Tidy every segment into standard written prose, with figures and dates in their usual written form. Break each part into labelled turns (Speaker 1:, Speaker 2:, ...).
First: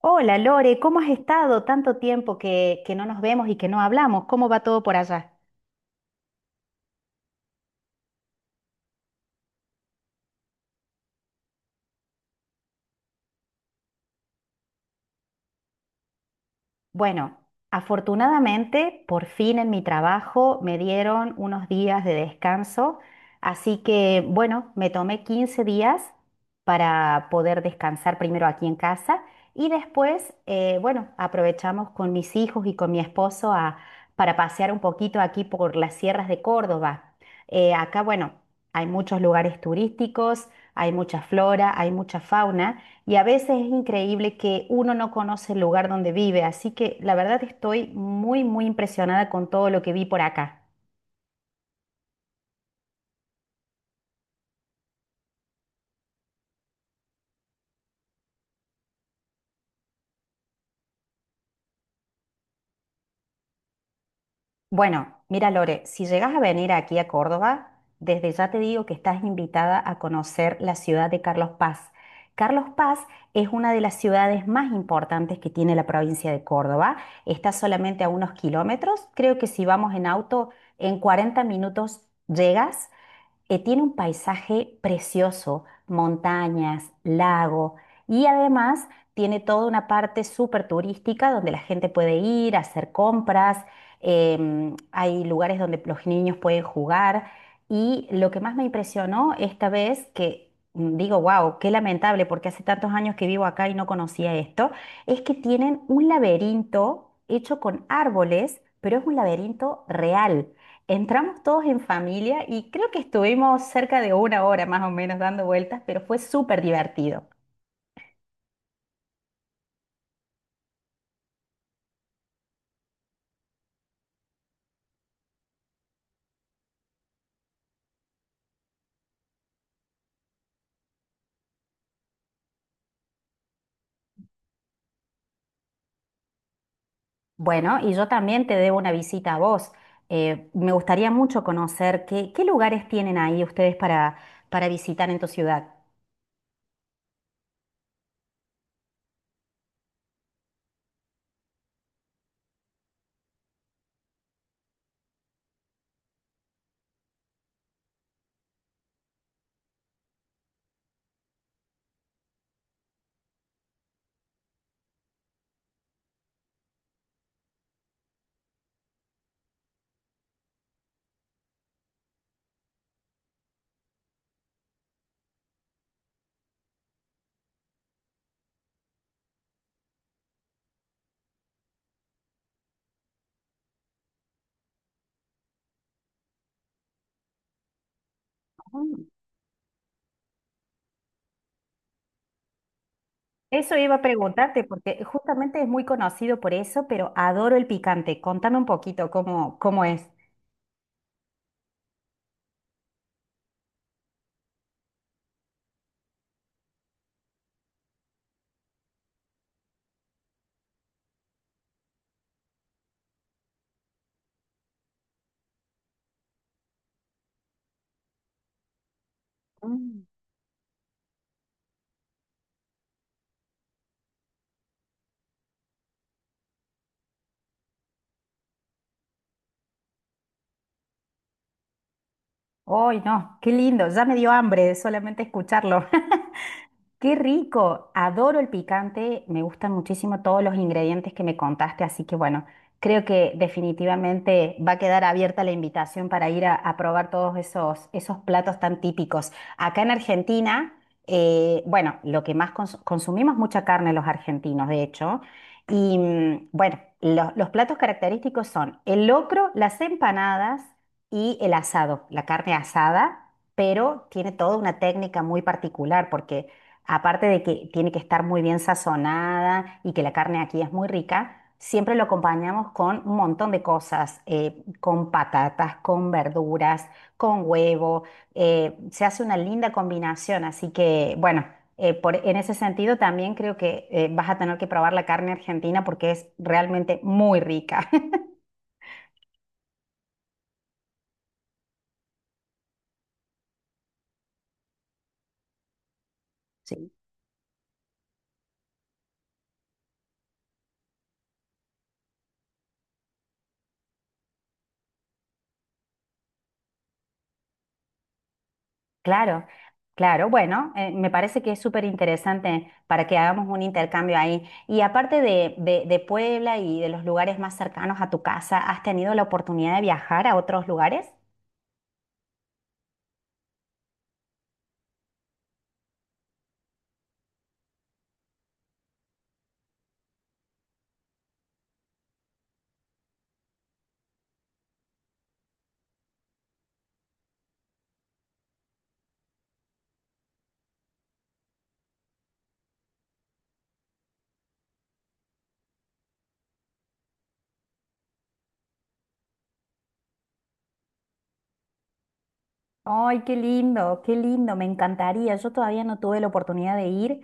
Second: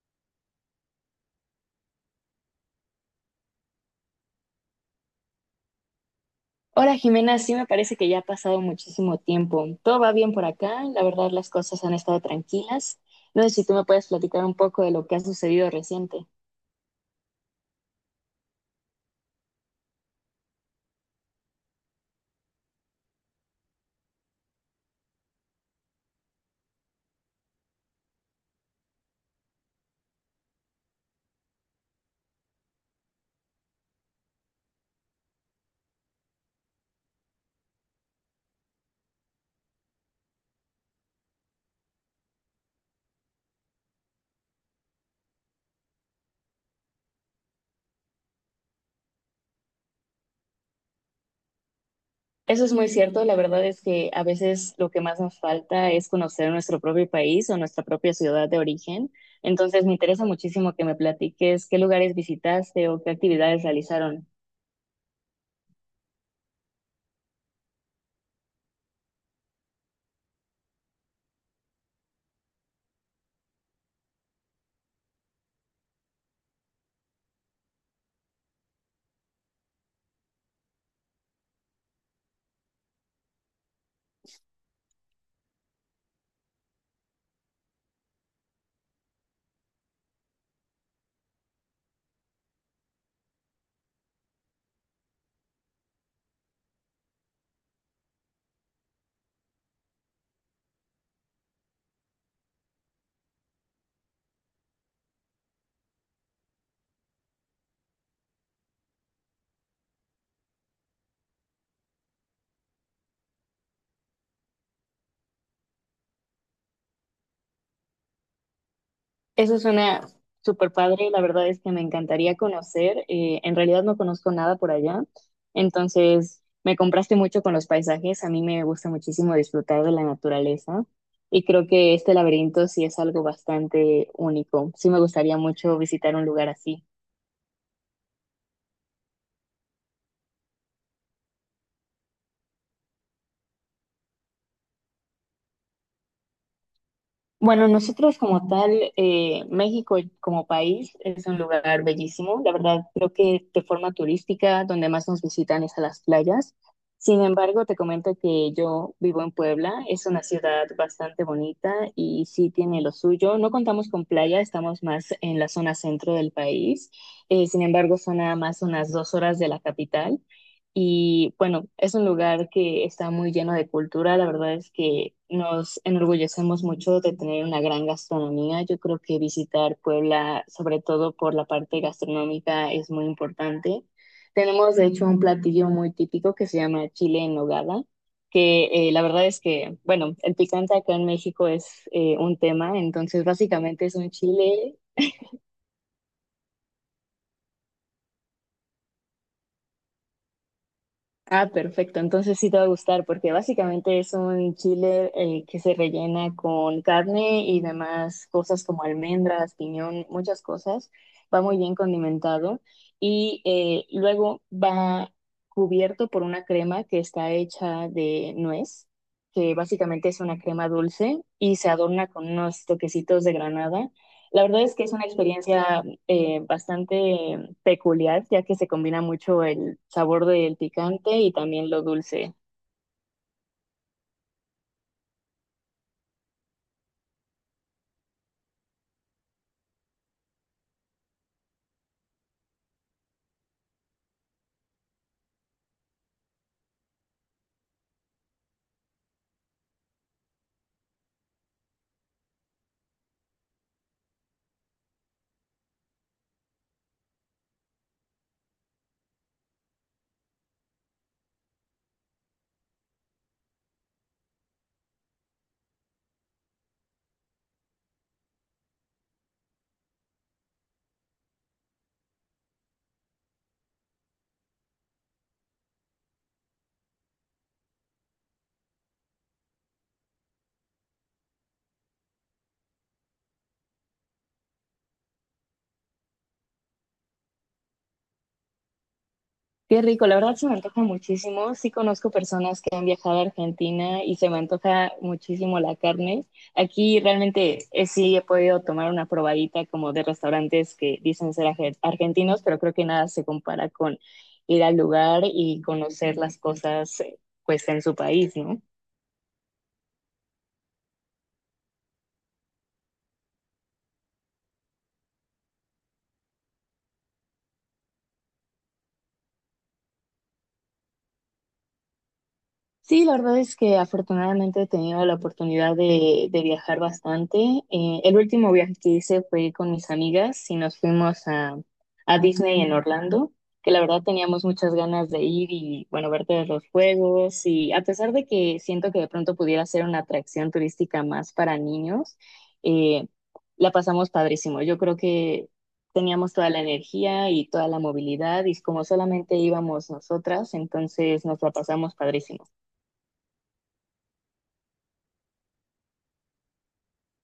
Speaker 1: Hola Lore, ¿cómo has estado? Tanto tiempo que no nos vemos y que no hablamos. ¿Cómo va todo por allá?
Speaker 2: Hola Jimena, sí me parece que ya ha pasado muchísimo tiempo. Todo va bien por acá, la verdad las cosas han estado tranquilas. No sé si tú me puedes platicar un poco de lo que ha sucedido reciente.
Speaker 1: Bueno, afortunadamente, por fin en mi trabajo me dieron unos días de descanso, así que bueno, me tomé 15 días para poder descansar primero aquí en casa y después, bueno, aprovechamos con mis hijos y con mi esposo para pasear un poquito aquí por las sierras de Córdoba. Acá, bueno, hay muchos lugares turísticos, hay mucha flora, hay mucha fauna. Y a veces es increíble que uno no conoce el lugar donde vive, así que la verdad estoy muy, muy impresionada con todo lo que vi por acá.
Speaker 2: Eso es muy cierto, la verdad es que a veces lo que más nos falta es conocer nuestro propio país o nuestra propia ciudad de origen. Entonces me interesa muchísimo que me platiques qué lugares visitaste o qué actividades realizaron.
Speaker 1: Bueno, mira Lore, si llegas a venir aquí a Córdoba, desde ya te digo que estás invitada a conocer la ciudad de Carlos Paz. Carlos Paz es una de las ciudades más importantes que tiene la provincia de Córdoba. Está solamente a unos kilómetros. Creo que si vamos en auto, en 40 minutos llegas. Tiene un paisaje precioso, montañas, lago y además tiene toda una parte súper turística donde la gente puede ir a hacer compras. Hay lugares donde los niños pueden jugar, y lo que más me impresionó esta vez, que digo, wow, qué lamentable porque hace tantos años que vivo acá y no conocía esto, es que tienen un laberinto hecho con árboles, pero es un laberinto real. Entramos todos en familia y creo que estuvimos cerca de una hora más o menos dando vueltas, pero fue súper divertido.
Speaker 2: Eso suena súper padre, la verdad es que me encantaría conocer, en realidad no conozco nada por allá, entonces me compraste mucho con los paisajes. A mí me gusta muchísimo disfrutar de la naturaleza y creo que este laberinto sí es algo bastante único. Sí me gustaría mucho visitar un lugar así.
Speaker 1: Bueno, y yo también te debo una visita a vos. Me gustaría mucho conocer qué lugares tienen ahí ustedes para visitar en tu ciudad.
Speaker 2: Bueno, nosotros como tal, México como país es un lugar bellísimo. La verdad, creo que de forma turística, donde más nos visitan es a las playas. Sin embargo, te comento que yo vivo en Puebla. Es una ciudad bastante bonita y sí tiene lo suyo. No contamos con playa, estamos más en la zona centro del país. Sin embargo, son nada más unas dos horas de la capital. Y bueno, es un lugar que está muy lleno de cultura. La verdad es que nos enorgullecemos mucho de tener una gran gastronomía. Yo creo que visitar Puebla, sobre todo por la parte gastronómica, es muy importante. Tenemos, de hecho, un platillo muy típico que se llama chile en nogada, que la
Speaker 1: Mm,
Speaker 2: verdad es que, bueno, el picante acá en México es un tema. Entonces,
Speaker 1: eso
Speaker 2: básicamente
Speaker 1: iba
Speaker 2: es
Speaker 1: a
Speaker 2: un
Speaker 1: preguntarte
Speaker 2: chile.
Speaker 1: porque justamente es muy conocido por eso, pero adoro el picante. Contame un poquito cómo es.
Speaker 2: Ah, perfecto. Entonces sí te va a gustar porque básicamente es un chile que se rellena con carne y demás cosas como almendras, piñón, muchas cosas. Va muy bien condimentado y luego va cubierto por una crema que está hecha de nuez, que
Speaker 1: Mm.
Speaker 2: básicamente es una crema dulce y se adorna con unos toquecitos de granada. La verdad es que es una experiencia bastante peculiar, ya que se combina mucho el sabor del picante y también lo dulce.
Speaker 1: ¡Ay, no! ¡Qué lindo! Ya me dio hambre de solamente escucharlo. Qué rico, adoro el picante, me gustan muchísimo todos los ingredientes que me contaste, así que bueno, creo que definitivamente va a quedar abierta la invitación para ir a probar todos esos, esos platos tan típicos. Acá en Argentina, bueno, lo que más consumimos mucha carne los argentinos, de hecho, y bueno, los platos característicos son el locro, las empanadas y el asado, la carne asada, pero tiene toda una técnica muy particular porque aparte de que tiene que estar muy bien sazonada y que la carne aquí es muy rica, siempre lo acompañamos con un montón de cosas, con patatas, con verduras, con huevo, se hace una linda combinación, así que bueno, en ese sentido también creo que vas a tener que probar la carne argentina porque es realmente muy rica.
Speaker 2: Qué rico, la verdad se me antoja muchísimo. Sí conozco personas que han viajado a Argentina y se me antoja muchísimo la carne. Aquí realmente sí he podido tomar una probadita como de restaurantes que dicen ser argentinos, pero creo que nada se compara con ir al lugar y conocer las cosas pues en su país, ¿no?
Speaker 1: Claro, claro. Bueno, me parece que es súper interesante para que hagamos un intercambio ahí. Y aparte de Puebla y de los lugares más cercanos a tu casa, ¿has tenido la oportunidad de viajar a otros lugares?
Speaker 2: Sí, la verdad es que afortunadamente he tenido la oportunidad de viajar bastante. El último viaje que hice fue con mis amigas y nos fuimos a Disney en Orlando, que la verdad teníamos muchas ganas de ir y, bueno, ver todos los juegos. Y a pesar de que siento que de pronto pudiera ser una atracción turística más para niños, eh, la pasamos padrísimo. Yo creo que teníamos toda la energía y toda la movilidad y como solamente íbamos nosotras, entonces nos la pasamos padrísimo.
Speaker 1: Ay, qué lindo, me encantaría. Yo todavía no tuve la oportunidad de ir.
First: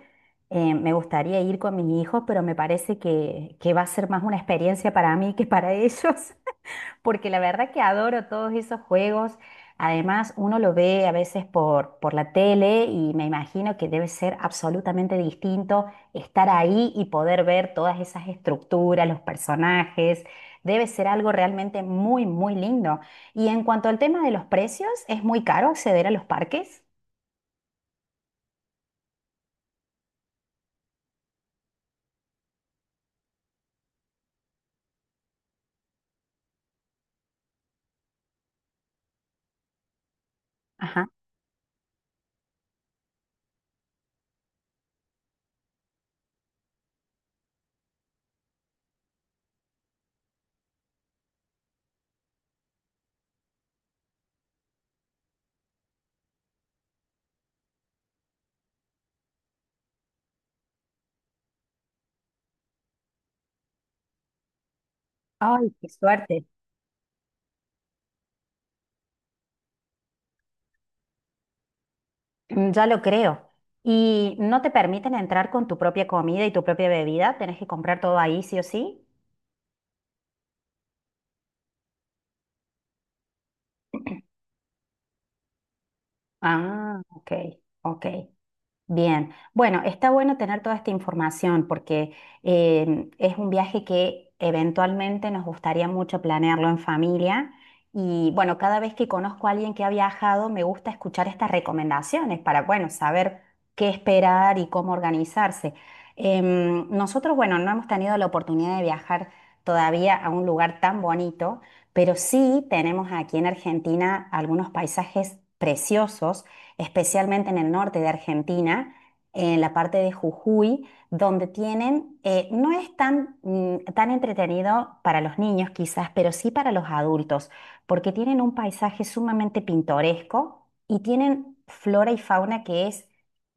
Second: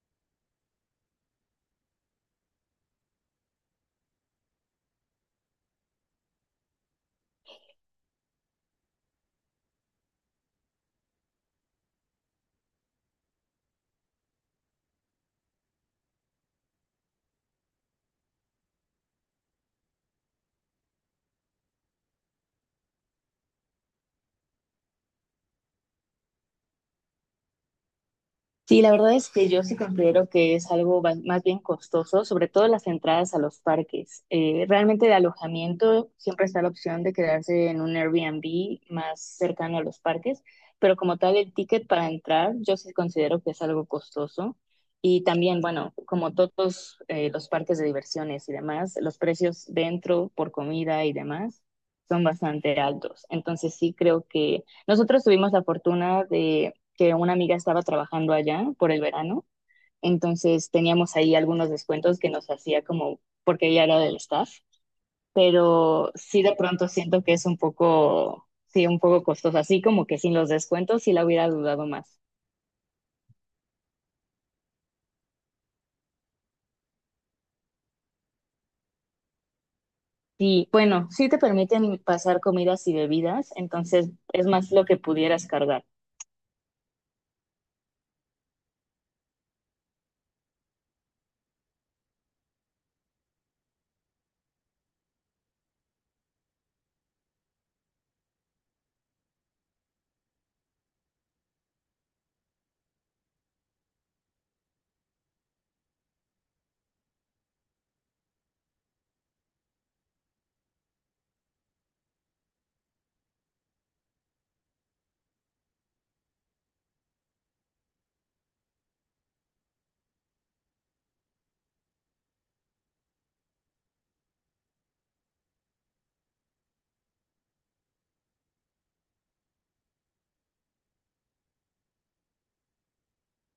Speaker 1: Me gustaría ir con mis hijos, pero me parece que va a ser más una experiencia para mí que para ellos. Porque la verdad que adoro todos esos juegos. Además, uno lo ve a veces por la tele y me imagino que debe ser absolutamente distinto estar ahí y poder ver todas esas estructuras, los personajes. Debe ser algo realmente muy, muy lindo. Y en cuanto al tema de los precios, ¿es muy caro acceder a los parques?
Speaker 2: Sí, la verdad es que yo sí considero que es algo más bien costoso, sobre todo las entradas a los parques. Realmente de alojamiento siempre está la opción de quedarse en un Airbnb más cercano a los parques, pero
Speaker 1: Ajá.
Speaker 2: como tal el ticket para entrar yo sí considero que es algo costoso. Y también, bueno, como todos los parques de diversiones y demás, los precios dentro por comida y demás son bastante altos. Entonces sí creo que nosotros tuvimos la fortuna que una amiga estaba trabajando allá por el verano, entonces teníamos ahí algunos descuentos que nos hacía como porque ella era del staff,
Speaker 1: Ay, qué
Speaker 2: pero sí
Speaker 1: suerte.
Speaker 2: de pronto siento que es un poco, sí, un poco costoso, así como que sin los descuentos sí la hubiera dudado más.
Speaker 1: Mm, ya lo creo. ¿Y no te permiten entrar con tu propia comida y tu propia bebida? ¿Tenés que comprar todo ahí, sí o sí?
Speaker 2: Sí, bueno, sí te permiten pasar comidas y bebidas, entonces es más lo que pudieras cargar.
Speaker 1: Ah, ok, ok, bien. Bueno, está bueno tener toda esta información porque es un viaje que eventualmente nos gustaría mucho planearlo en familia. Y bueno, cada vez que conozco a alguien que ha viajado, me gusta escuchar estas recomendaciones para, bueno, saber qué esperar y cómo organizarse. Nosotros, bueno, no hemos tenido la oportunidad de viajar todavía a un lugar tan bonito, pero sí tenemos aquí en Argentina algunos paisajes preciosos, especialmente en el norte de Argentina, en la parte de Jujuy, donde tienen, no es tan, tan entretenido para los niños quizás, pero sí para los adultos, porque tienen un paisaje sumamente pintoresco y tienen flora y fauna que es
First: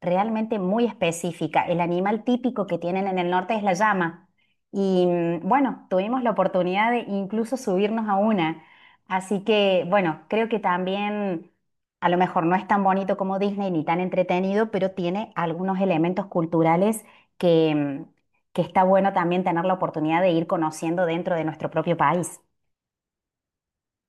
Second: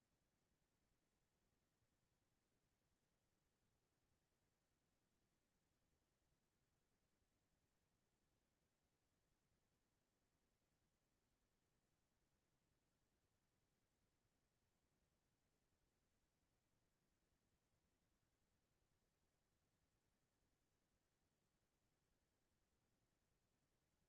Speaker 1: realmente muy específica. El animal típico que tienen en el norte es la llama. Y bueno, tuvimos la oportunidad de incluso subirnos a una. Así que, bueno, creo que también a lo mejor no es tan bonito como Disney ni tan entretenido, pero tiene algunos elementos culturales que, que está bueno también tener la oportunidad de ir conociendo dentro de nuestro propio país.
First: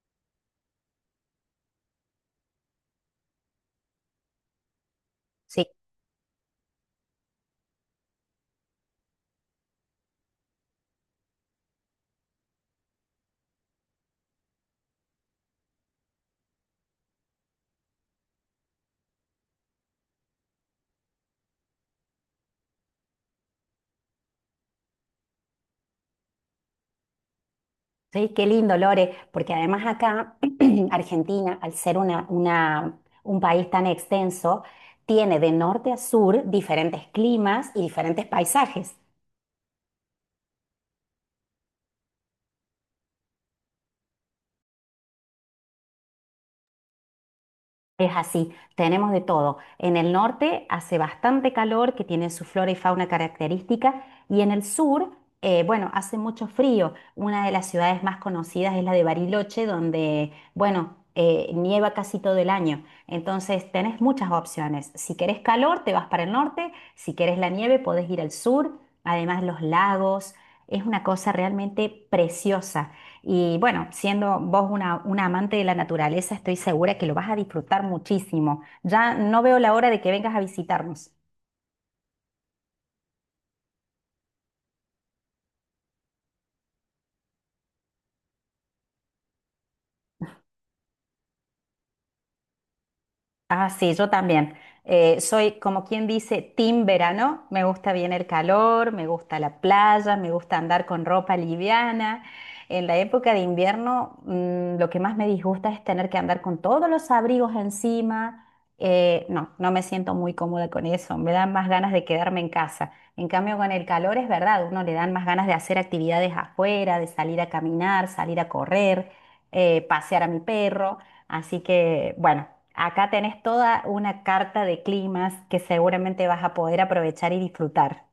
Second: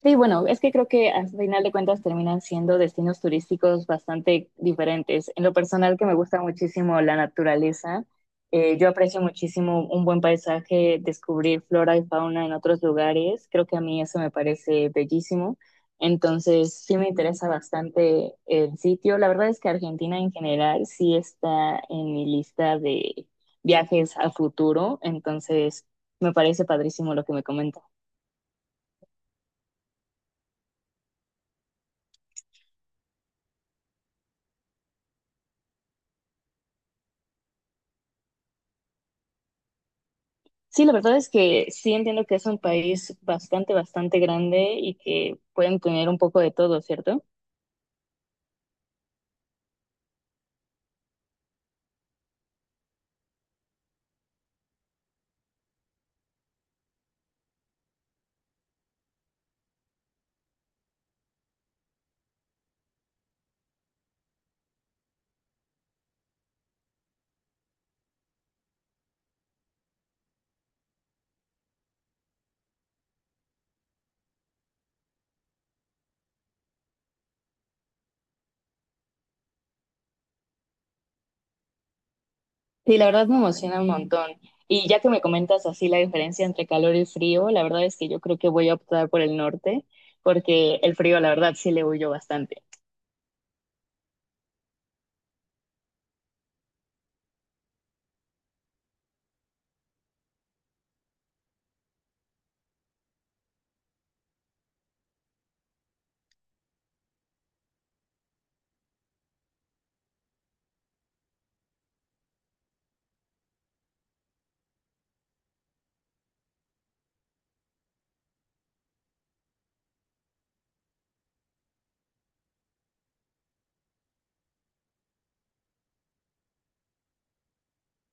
Speaker 2: Sí, bueno, es que creo que al final de cuentas terminan siendo destinos turísticos bastante diferentes. En lo
Speaker 1: Sí.
Speaker 2: personal que me gusta muchísimo la naturaleza, yo aprecio muchísimo un buen paisaje, descubrir flora y fauna en otros lugares, creo que a mí eso me parece bellísimo. Entonces, sí me interesa bastante el sitio. La verdad es que Argentina en general sí está en mi lista de viajes al futuro, entonces me parece padrísimo lo que me comentas.
Speaker 1: Sí, qué lindo, Lore, porque además acá Argentina, al ser un país tan extenso, tiene de norte a sur diferentes climas y diferentes paisajes.
Speaker 2: Sí, la verdad es que sí entiendo que es un país bastante, bastante grande y que pueden tener un poco de todo, ¿cierto?
Speaker 1: Es así, tenemos de todo. En el norte hace bastante calor, que tiene su flora y fauna característica, y en el sur, bueno, hace mucho frío. Una de las ciudades más conocidas es la de Bariloche, donde, bueno, nieva casi todo el año. Entonces, tenés muchas opciones. Si querés calor, te vas para el norte. Si querés la nieve, podés ir al sur. Además, los lagos. Es una cosa realmente preciosa. Y bueno, siendo vos una amante de la naturaleza, estoy segura que lo vas a disfrutar muchísimo. Ya no veo la hora de que vengas a visitarnos.
Speaker 2: Sí, la verdad me emociona un montón. Y ya que me comentas así la diferencia entre calor y frío, la verdad es que yo creo que voy a optar por el norte, porque el frío, la verdad, sí le huyo bastante.
Speaker 1: Ah, sí, yo también. Soy como quien dice, team verano. Me gusta bien el calor, me gusta la playa, me gusta andar con ropa liviana. En la época de invierno, lo que más me disgusta es tener que andar con todos los abrigos encima. No, no me siento muy cómoda con eso. Me dan más ganas de quedarme en casa. En cambio, con el calor es verdad, uno le dan más ganas de hacer actividades afuera, de salir a caminar, salir a correr, pasear a mi perro. Así que, bueno, acá tenés toda una carta de climas que seguramente vas a poder aprovechar y disfrutar.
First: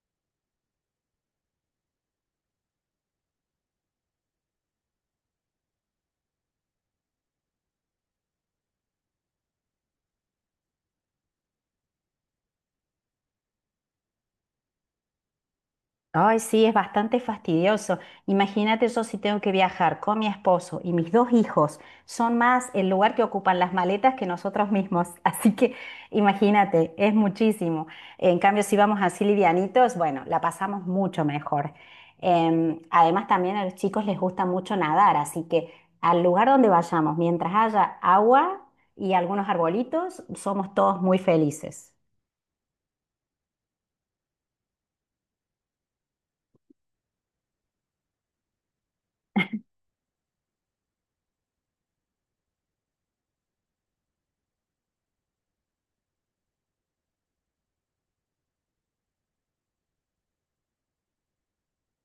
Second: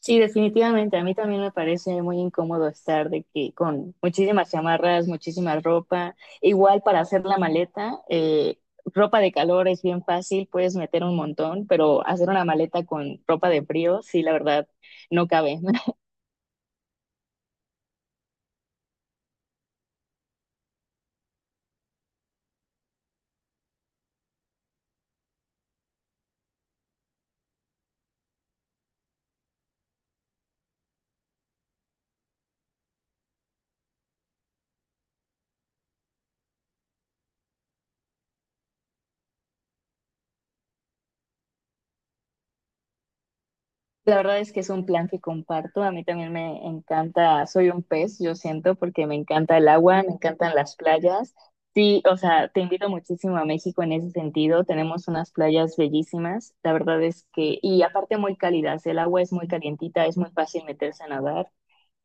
Speaker 2: Sí, definitivamente. A mí también me parece muy incómodo estar de que con muchísimas chamarras, muchísima ropa. Igual para hacer la maleta, ropa de calor es bien fácil, puedes meter un montón, pero hacer una maleta con ropa de frío, sí, la verdad, no cabe.
Speaker 1: Ay, sí, es bastante fastidioso. Imagínate yo si tengo que viajar con mi esposo y mis dos hijos. Son más el lugar que ocupan las maletas que nosotros mismos. Así que imagínate, es muchísimo. En cambio, si vamos así livianitos, bueno, la pasamos mucho mejor. Además, también a los chicos les gusta mucho nadar, así que al lugar donde vayamos, mientras haya agua y algunos arbolitos, somos todos muy felices.
Speaker 2: La verdad es que es un plan que comparto. A mí también me encanta, soy un pez, yo siento, porque me encanta el agua, me encantan las playas. Sí, o sea, te invito muchísimo a México en ese sentido. Tenemos unas playas bellísimas. La verdad es que, y aparte muy cálidas, el agua es muy calientita, es muy fácil meterse a nadar.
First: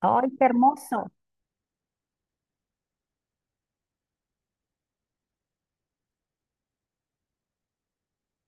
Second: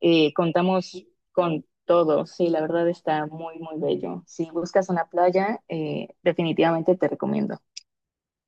Speaker 1: ¡Ay, qué
Speaker 2: Contamos
Speaker 1: hermoso!
Speaker 2: con todo, sí, la verdad está muy, muy bello. Si buscas una playa, definitivamente te recomiendo.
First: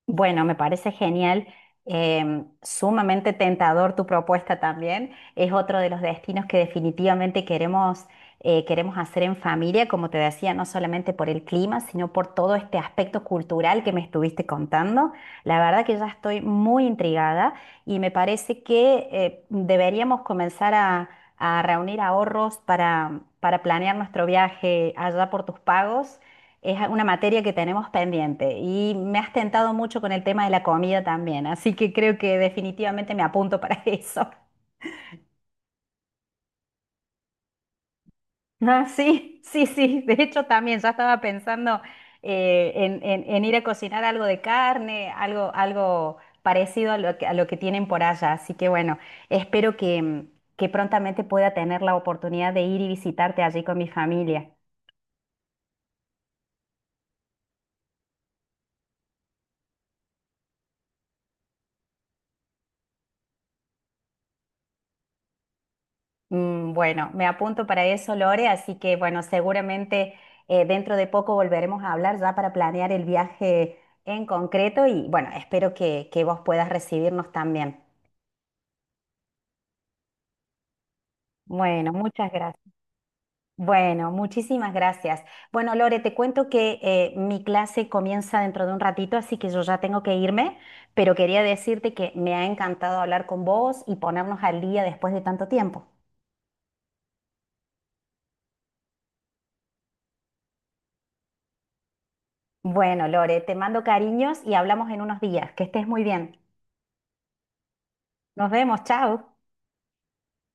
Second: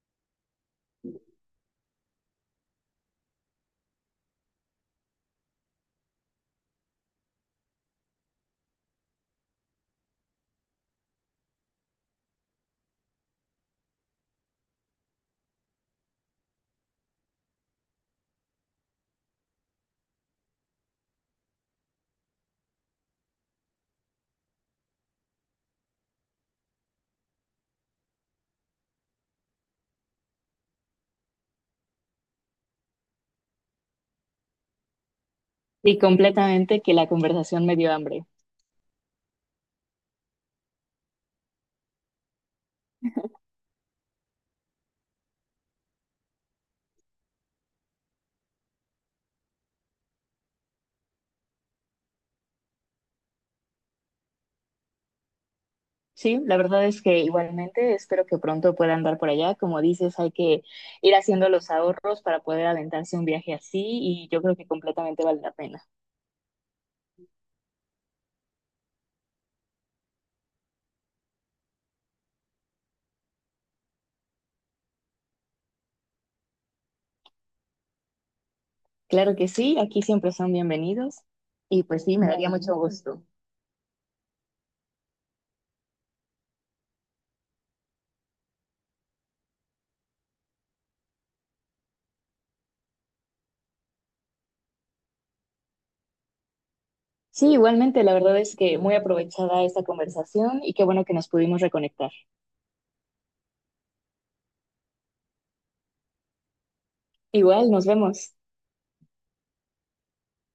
Speaker 1: Bueno, me parece genial, sumamente tentador tu propuesta también. Es otro de los destinos que definitivamente queremos, queremos hacer en familia, como te decía, no solamente por el clima, sino por todo este aspecto cultural que me estuviste contando. La verdad que ya estoy muy intrigada y me parece que deberíamos comenzar a reunir ahorros para planear nuestro viaje allá por tus pagos. Es una materia que tenemos pendiente y me has tentado mucho con el tema de la comida también, así que creo que definitivamente me apunto para eso.
Speaker 2: Y completamente que la conversación me dio hambre.
Speaker 1: Ah, sí, sí, sí, de hecho también ya estaba pensando en ir a cocinar algo de carne, algo parecido a lo a lo que tienen por allá, así que bueno, espero que que prontamente pueda tener la oportunidad de ir y visitarte allí con mi familia.
Speaker 2: Sí, la verdad es que igualmente espero que pronto pueda andar por allá. Como dices, hay que ir haciendo los ahorros para poder aventarse un viaje así y yo creo que completamente vale la pena.
Speaker 1: Mm, bueno, me apunto para eso, Lore, así que bueno, seguramente dentro de poco volveremos a hablar ya para planear el viaje en concreto y bueno, espero que vos puedas recibirnos también.
Speaker 2: Claro que sí, aquí siempre son bienvenidos y
Speaker 1: Bueno,
Speaker 2: pues sí, me
Speaker 1: muchas
Speaker 2: daría
Speaker 1: gracias.
Speaker 2: mucho gusto.
Speaker 1: Bueno, muchísimas gracias. Bueno, Lore, te cuento que mi clase comienza dentro de un ratito, así que yo ya tengo que irme, pero quería decirte que me ha encantado hablar con vos y ponernos al día después de tanto tiempo.
Speaker 2: Sí, igualmente, la verdad es que muy aprovechada esta conversación y qué bueno que nos pudimos reconectar.
Speaker 1: Bueno, Lore, te mando cariños y hablamos en unos días. Que estés muy bien.
Speaker 2: Igual, nos vemos.
Speaker 1: Nos vemos, chao.